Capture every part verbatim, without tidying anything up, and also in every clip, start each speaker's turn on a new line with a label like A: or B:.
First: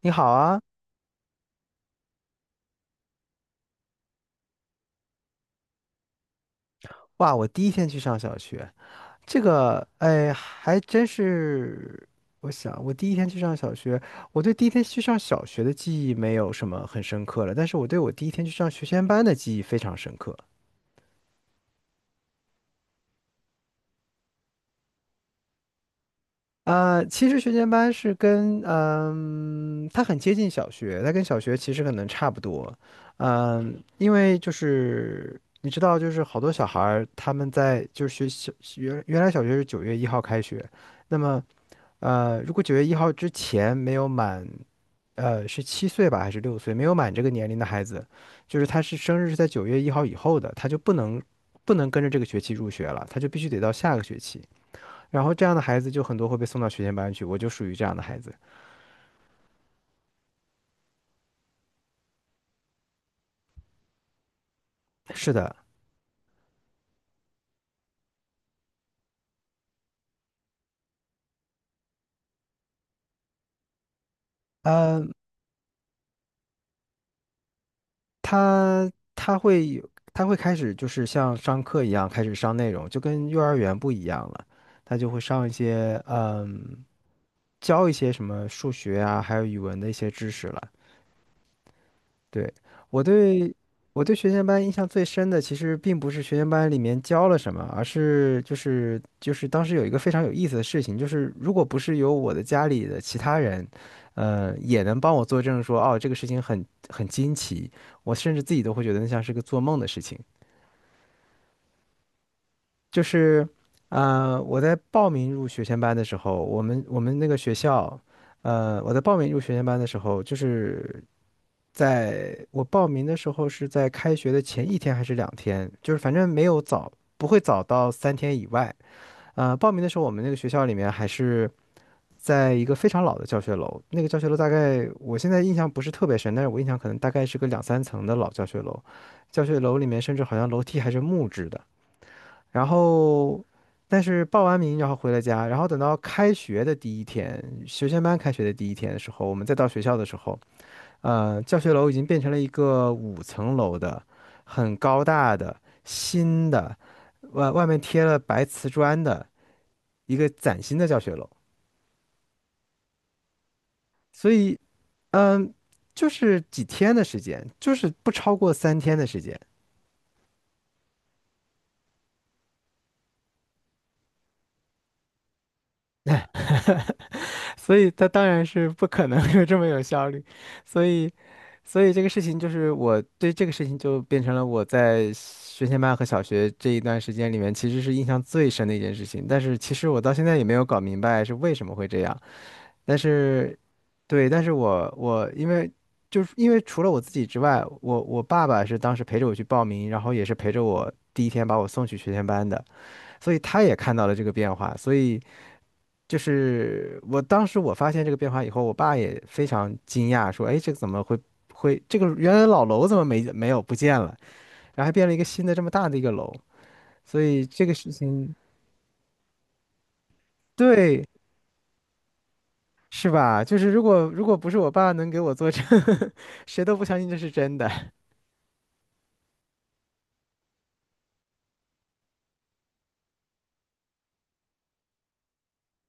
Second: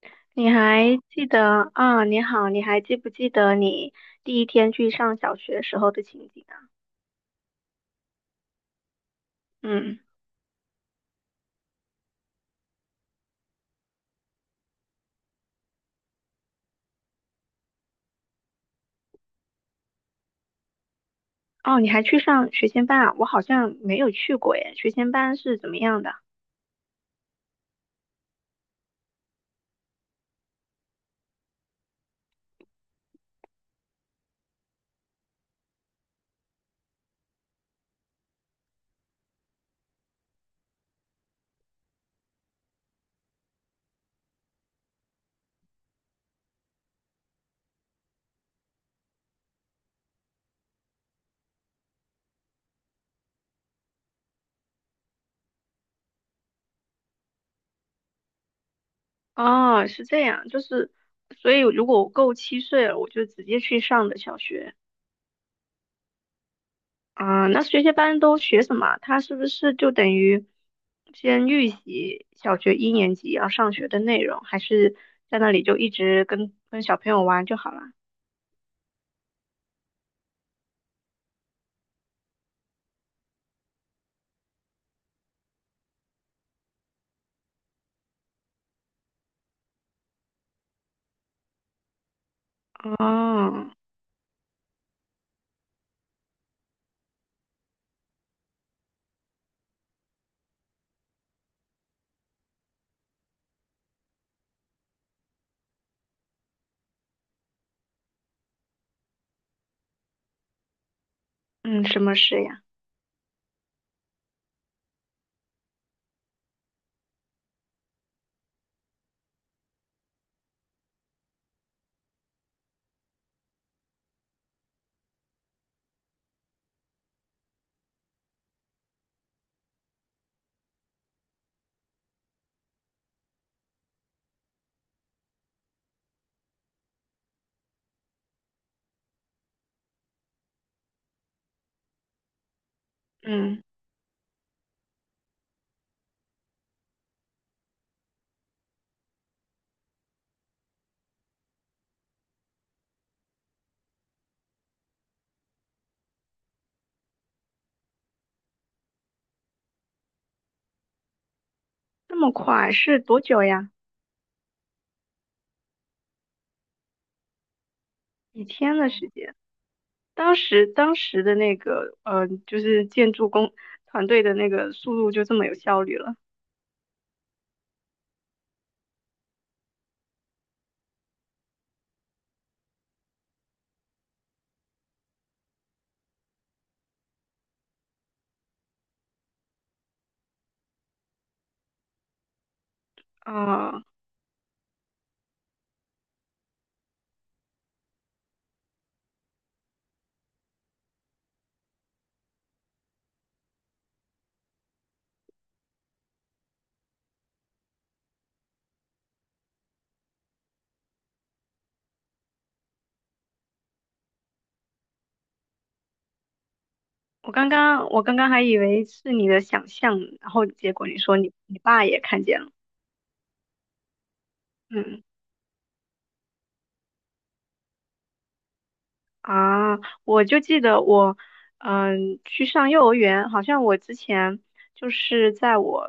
A: 你好
B: 你
A: 啊，
B: 还记得啊？你好，你还记不记得你第一天去上小学时候的情景啊？
A: 哇！我第一天去上小学，这个，
B: 嗯，
A: 哎，还真是。我想，我第一天去上小学，我对第一天去上小学的记忆没有什么很深刻了，但是我对我第一天去上学前班的记忆非常深刻。
B: 哦，你还去上学前班啊？我好像没有去过耶。学前班是怎么样的？
A: 呃，其实学前班是跟，嗯、它很接近小学，它跟小学其实可能差不多。嗯，因为就是你知道，就是好多小孩儿他们在就是学小原原来小学是九月一号开学，那么。呃，如果九月一号之前没有满，呃，是七岁吧，还是六岁，没有满这个年龄的孩子，就是他是生日是在九月一号以后的，他就不能不能跟着这个学期入学了，他就必须得到下个学期。然后这样的孩子就很多会被送到学前班去，我就属于这样的孩子。
B: 哦，是这样，就是，所以如果我够七岁了，我就直接去上的小学。
A: 是的，
B: 啊，那学前班都学什么啊？它是不是就等于先预习小学一年级要上学的内容，还是
A: 呃，
B: 在那里就一直跟跟小朋友玩就好了？
A: 他他会有他会开始就是像上课一样开始上内容，就跟幼儿园不一样了。他就会上一些，嗯，教一些什么数学啊，还有语文的一些知识了。对，我对
B: 哦。
A: 我对学前班印象最深的，其实并不是学前班里面教了什么，而是就是就是当时有一个非常有意思的事情，就是如果不是有我的家里的其他人，呃，也能帮我作证说，哦，这个事情很很惊奇，我甚至自己都会觉得那像是个做梦的事情。
B: 嗯，什么事呀？
A: 就是，呃，我在报名入学前班的时候，我们我们那个学校，呃，我在报名入学前班的时候，就是。在我报名的时候是在开学的前一天还是两天，就是反正没有早，不会早到三天以外。呃，报名的时候我们那个学校里面还是在一个非常老的教学楼，那个教学楼大概我现在印象不是特别深，但是我印象可能大概是个两三层的老教学楼，教学楼里面甚至好像楼梯还是木质的。然后，
B: 嗯，
A: 但是报完名然后回了家，然后等到开学的第一天，学前班开学的第一天的时候，我们再到学校的时候。呃，教学楼已经变成了一个五层楼的，很高大的新的，外外面贴了白瓷砖的一个崭新的教学楼。
B: 那么快是多久呀？
A: 所以，嗯，就是几天的时间，就是不超
B: 几
A: 过
B: 天
A: 三
B: 的
A: 天的
B: 时
A: 时
B: 间？
A: 间。
B: 当时当时的那个呃，就是建筑工团队的那个速度就这么有效率了
A: 所以他当然是不可能有这么有效率，所以，所以这个事情就是我对这个事情就变成了我在学前班和小学这一段时间里面其实是印象最深的一件事情，但是其实我到现在也没有搞明白是为什么会这样，但是，
B: 啊，
A: 对，但是我我因为就是因为除了我自己之外，我我爸爸是当时陪着我去报名，然后也是陪着我第一天把我送去学前班的，所以他也看到了这个变化，所以。就是我当时我发现这个变化以后，我爸也非常惊讶，说："哎，这个怎么会会这个原来老楼怎么没没有不见了？然后还变了一个新的这么大的一个楼，所
B: 我
A: 以
B: 刚
A: 这个
B: 刚
A: 事
B: 我刚刚
A: 情，
B: 还以为是你的想象，然后结果你
A: 对，
B: 说你你爸也看见了，
A: 是吧？就是如果如果不是我爸
B: 嗯。
A: 能给我做证，谁都不相信这是真的。
B: 啊，我就记得我，嗯，去上幼儿园，好像我之前就是在我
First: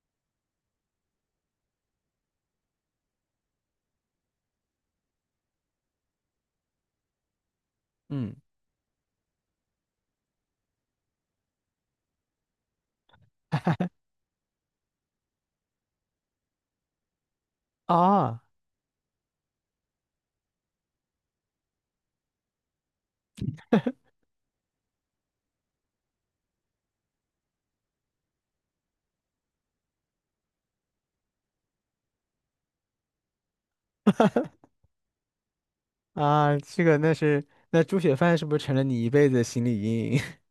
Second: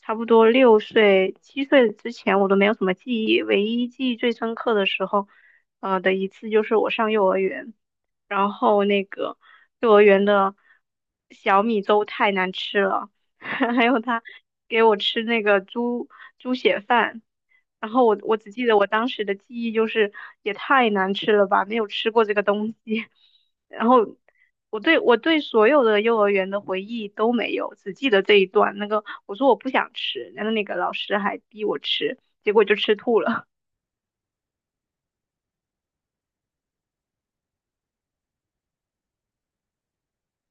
B: 差不多六岁、七岁之前，我都没有什么记忆，唯一记忆最深刻的时候，呃的一次就是我上幼儿园，
A: 嗯，
B: 然后那个幼儿园的小米粥太难吃了，还有他给我吃那个猪猪血饭。然后我我
A: 啊
B: 只记得我当时的记忆就是也太难吃了吧，没有吃过这个东西。然后我对我对所有的幼儿园的回忆都没有，只记得这一段。那个我说我不想吃，然后那个老师还逼我吃，结果就吃吐了。
A: 啊，这个那是那猪血饭是不是成了你一辈子的心理阴影？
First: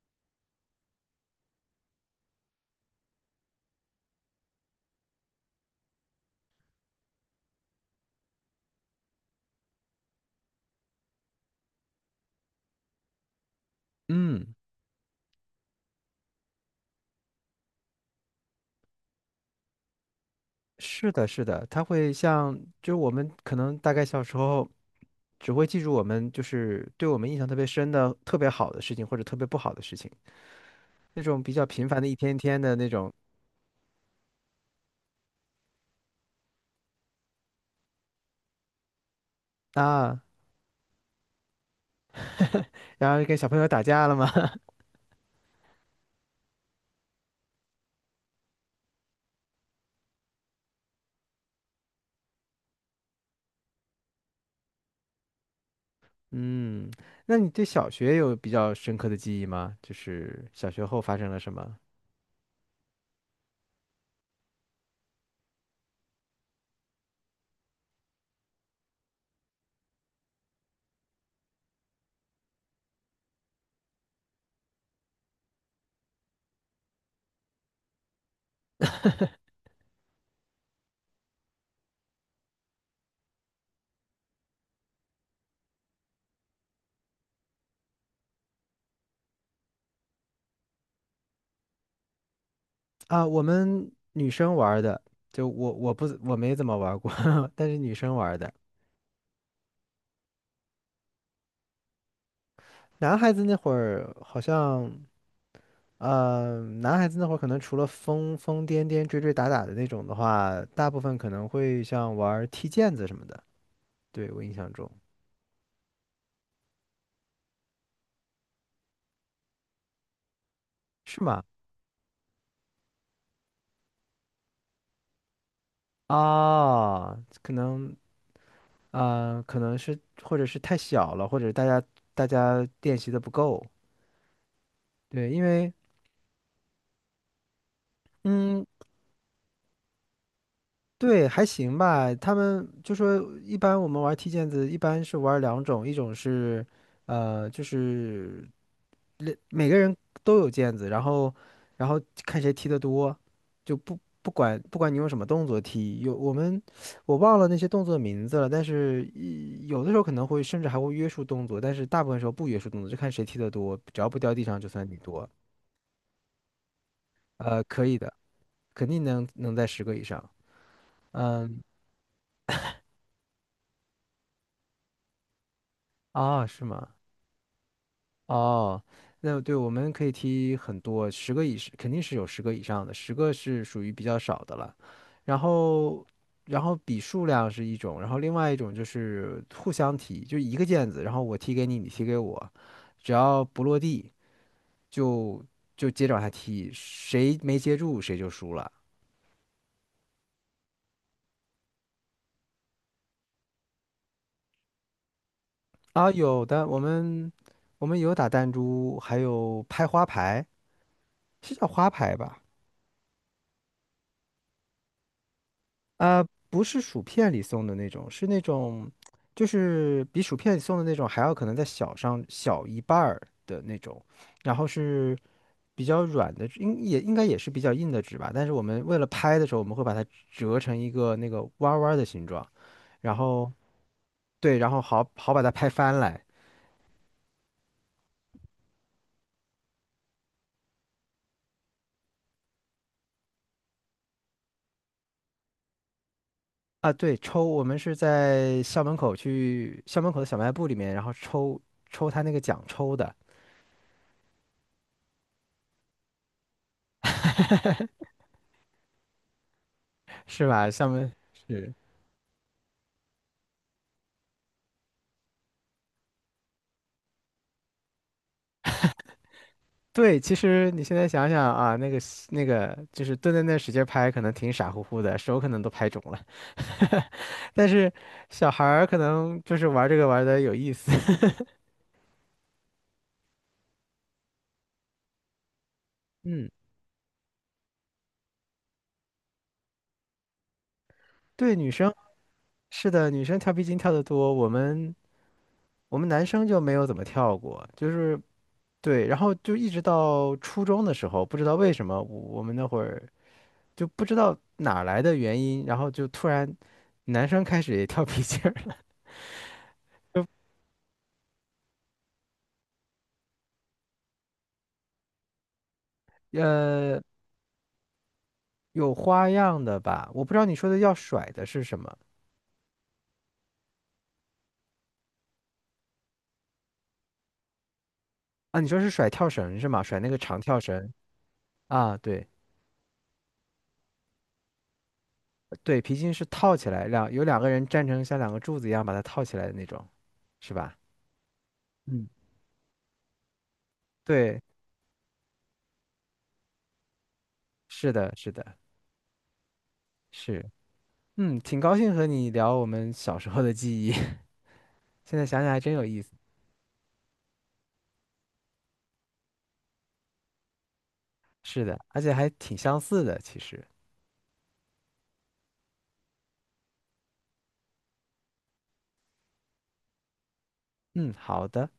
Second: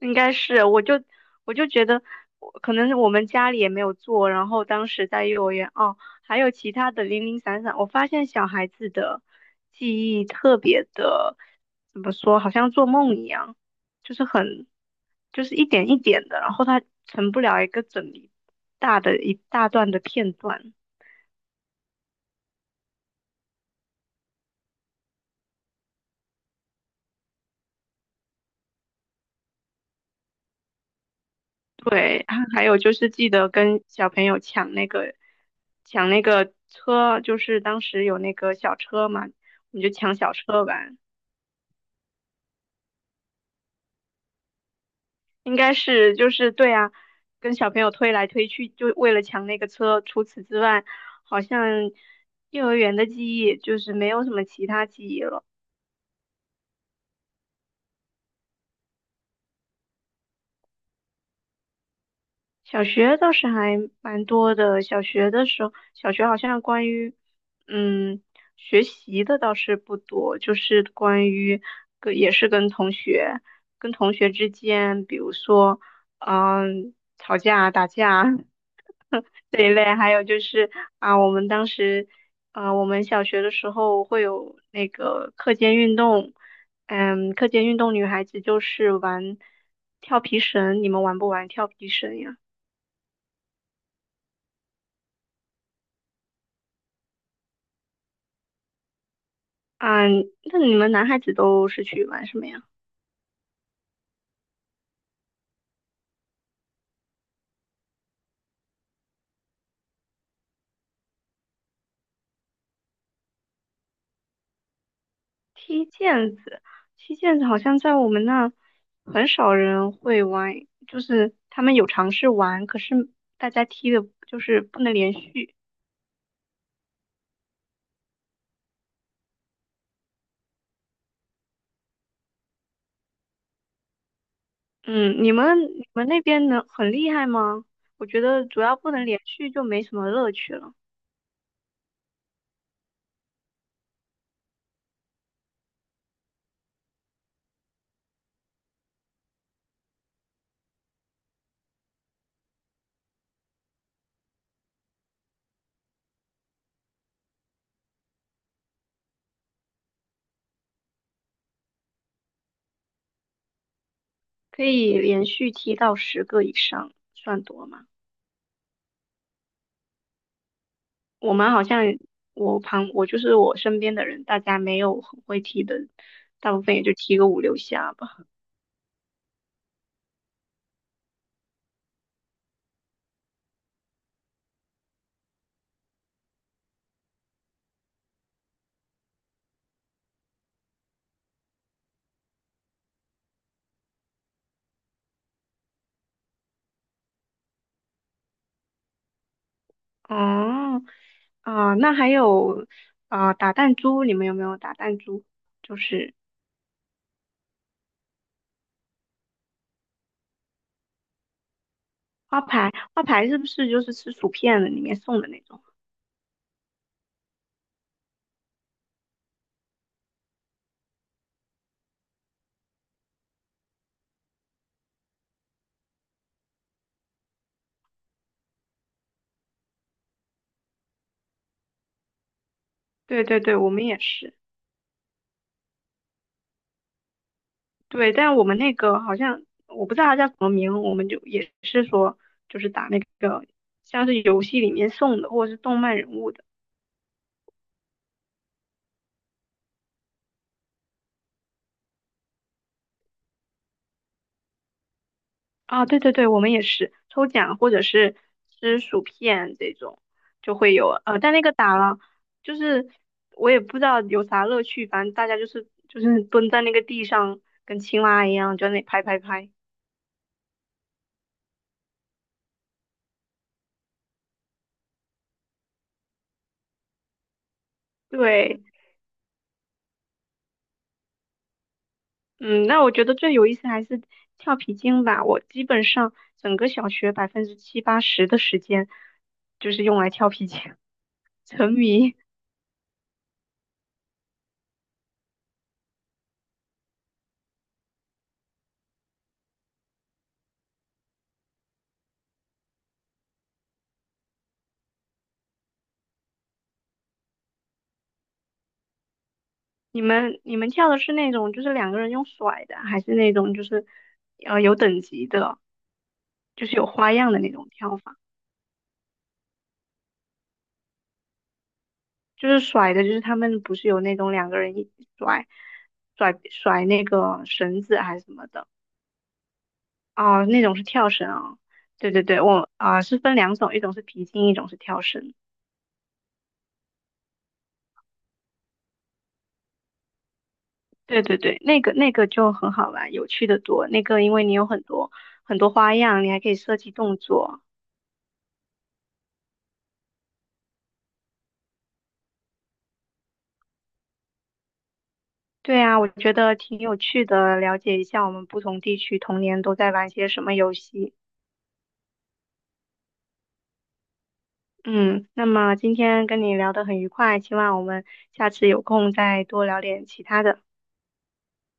B: 应该是，我就我就觉得，我可能是我们家里也没有做，然后当时在幼儿园哦，还有其他的零零散散，我发现小孩子的记忆特别的，怎么说，好像做梦一样，就是
A: 嗯，
B: 很，就是一点一点的，然后他成不了一个整理大的一大段的片段。
A: 是的，是的，它会像就是我们可能大概小时候。只会记住我们就是对我们印象特别深的、特别好的事情，或者特别不好的事情，那种比较平凡的一
B: 对，
A: 天 天
B: 还
A: 的
B: 有
A: 那
B: 就是
A: 种
B: 记得跟小朋友抢那个抢那个车，就是当时有那个小车嘛，我们就抢
A: 啊，
B: 小车玩。
A: 然后跟小朋友打架了吗？
B: 应该是就是对啊，跟小朋友推来推去，就为了抢那个车。除此之外，好像幼儿园的记忆就是没有什么其他记忆了。
A: 嗯，那你对小学有比较深刻的记忆吗？就是小学后发生了什么？
B: 小学倒是还蛮多的。小学的时候，小学好像关于嗯学习的倒是不多，就是关于跟也是跟同学跟同学之间，比如说嗯吵架打架 这一类，还有就是啊我们当时呃我们小学的时候会有那个课间运动，嗯课间运动女孩子就是玩跳皮绳，你们玩不玩跳皮绳呀？
A: 啊，我们女生玩儿的，就我我不我没怎么玩儿过，但是女生玩儿的。
B: 嗯，那你们男孩子都是去玩什么呀？
A: 男孩子那会儿好像呃，男孩子那会儿可能除了疯疯癫癫、追追打打的那种的话，大部分可能会像玩儿踢毽子什么的。对，我印象中。
B: 踢毽子，踢毽子好像在我们那很少人会玩，就
A: 是
B: 是
A: 吗？
B: 他们有尝试玩，可是大家踢的就是不能连续。
A: 啊，可能啊、呃可能是或者是太小了，或者大家大家练习的不够。
B: 嗯，
A: 对，
B: 你
A: 因
B: 们
A: 为
B: 你们那边能很厉害吗？我觉得主
A: 嗯，
B: 要不能连续就没什么乐趣了，
A: 对，还行吧。他们就说，一般我们玩踢毽子，一般是玩两种，一种是呃，就是每个人都有毽子，然后然后看谁踢得多，就不不管不管你用什么动作踢，有我们我忘了那些动作的名字了，但是一有的时候可能会甚至还会约束动作，但是大部分时候不约束动作，就看谁踢得多，只要不掉地上
B: 可
A: 就算你
B: 以连
A: 多。
B: 续踢到十个以上算
A: 呃，
B: 多
A: 可
B: 吗？
A: 以的，肯定能能在十个以上。
B: 我们
A: 嗯，
B: 好像我旁我就是我身边的人，大家没有很会踢的，
A: 啊，
B: 大部
A: 是
B: 分也就
A: 吗？
B: 踢个五六下吧。
A: 哦，那对，我们可以踢很多，十个以上肯定是有十个以上的，十个是属于比较少的了。然后，然后比数量是一种，然后另外一种就是互相踢，就一个毽子，然后我踢给你，你踢给我，只要不落地就就接着往下踢，谁没接住谁就输了。
B: 哦，啊、那还有啊、打弹珠，你们有没有打弹珠？就
A: 啊，
B: 是
A: 有的，我们我们有打弹珠，还有拍花牌，是叫花牌
B: 花
A: 吧？
B: 牌，花牌是不是就是吃薯片的里面送的那种？
A: 呃，不是薯片里送的那种，是那种，就是比薯片里送的那种还要可能再小上小一半儿的那种，然后是比较软的，应也应该也是比较硬的纸吧，但是我们为了拍的时候，我们会把它折成一个那个弯儿弯儿的形状，然
B: 对对
A: 后
B: 对，我们也是。
A: 对，然后好好把它拍翻来。
B: 对，但我们那个好像我不知道它叫什么名，我们就也是说就是打那个像是游戏里面送的，或者是动漫人物的。
A: 啊，对，抽，我们是在校门口去校门口的小卖部里面，然后抽抽他那个奖抽的，
B: 啊，对对对，我们也是抽奖或者是吃薯片这种
A: 是
B: 就
A: 吧？
B: 会
A: 校
B: 有，
A: 门。
B: 呃，但那个打了，就是我也不知道有啥乐趣，反正大家就是就是蹲在那个地上，跟青蛙一样，就在那里拍拍拍。
A: 对，其实你现在想想啊，那个那个就是蹲在那使劲拍，可能挺傻乎乎的，手可能都拍肿了。但是小
B: 对，
A: 孩儿可能就是玩这个玩的有意思。
B: 嗯，那我觉得最有意思还是跳皮筋吧，我基本上
A: 嗯，
B: 整个小学百分之七八十的时间就是用来跳皮筋，
A: 对，女
B: 沉
A: 生
B: 迷。
A: 是的，女生跳皮筋跳得多，我们我们男生就没有怎么跳过，就是对，然后就一直到初中的时候，不知道为什么我我们那会儿就不知道哪儿来的原因，然后就突然男生开始也跳皮筋儿了，
B: 你们 你们跳的是那种就是两个人用甩的，还是那种就是呃有等级的，
A: 就
B: 就是有
A: 呃
B: 花样的那种跳法？
A: 有花样的吧？我不知道你说的要甩的是什么
B: 就是甩的，就是他们不是有那种两个人一起甩甩甩那个绳子还是什么
A: 啊？
B: 的
A: 你说是甩跳绳是吗？甩那个长
B: 啊、
A: 跳
B: 那种是
A: 绳
B: 跳绳啊、
A: 啊？
B: 对对
A: 对
B: 对，我啊、是分两种，一种是皮筋，一种是跳绳。
A: 对，皮筋是套起来，两有两个人站成像两个柱子一样把它套起来的那种，是吧？
B: 对对对，那个
A: 嗯，
B: 那个就很好玩，有趣的多。那个因
A: 对，
B: 为你有很多很多花样，你还可以设计动作。
A: 是的，是的，是，嗯，挺高兴和你聊我们小时候的记忆，现在想想还真
B: 对
A: 有
B: 啊，
A: 意
B: 我
A: 思。
B: 觉得挺有趣的，了解一下我们不同地区童年都在玩些什么游戏。
A: 是的，而且还挺相似的，其实。
B: 嗯，那么今天跟你聊得很愉快，希望我们下次有空再多聊点其他的。
A: 嗯，好的。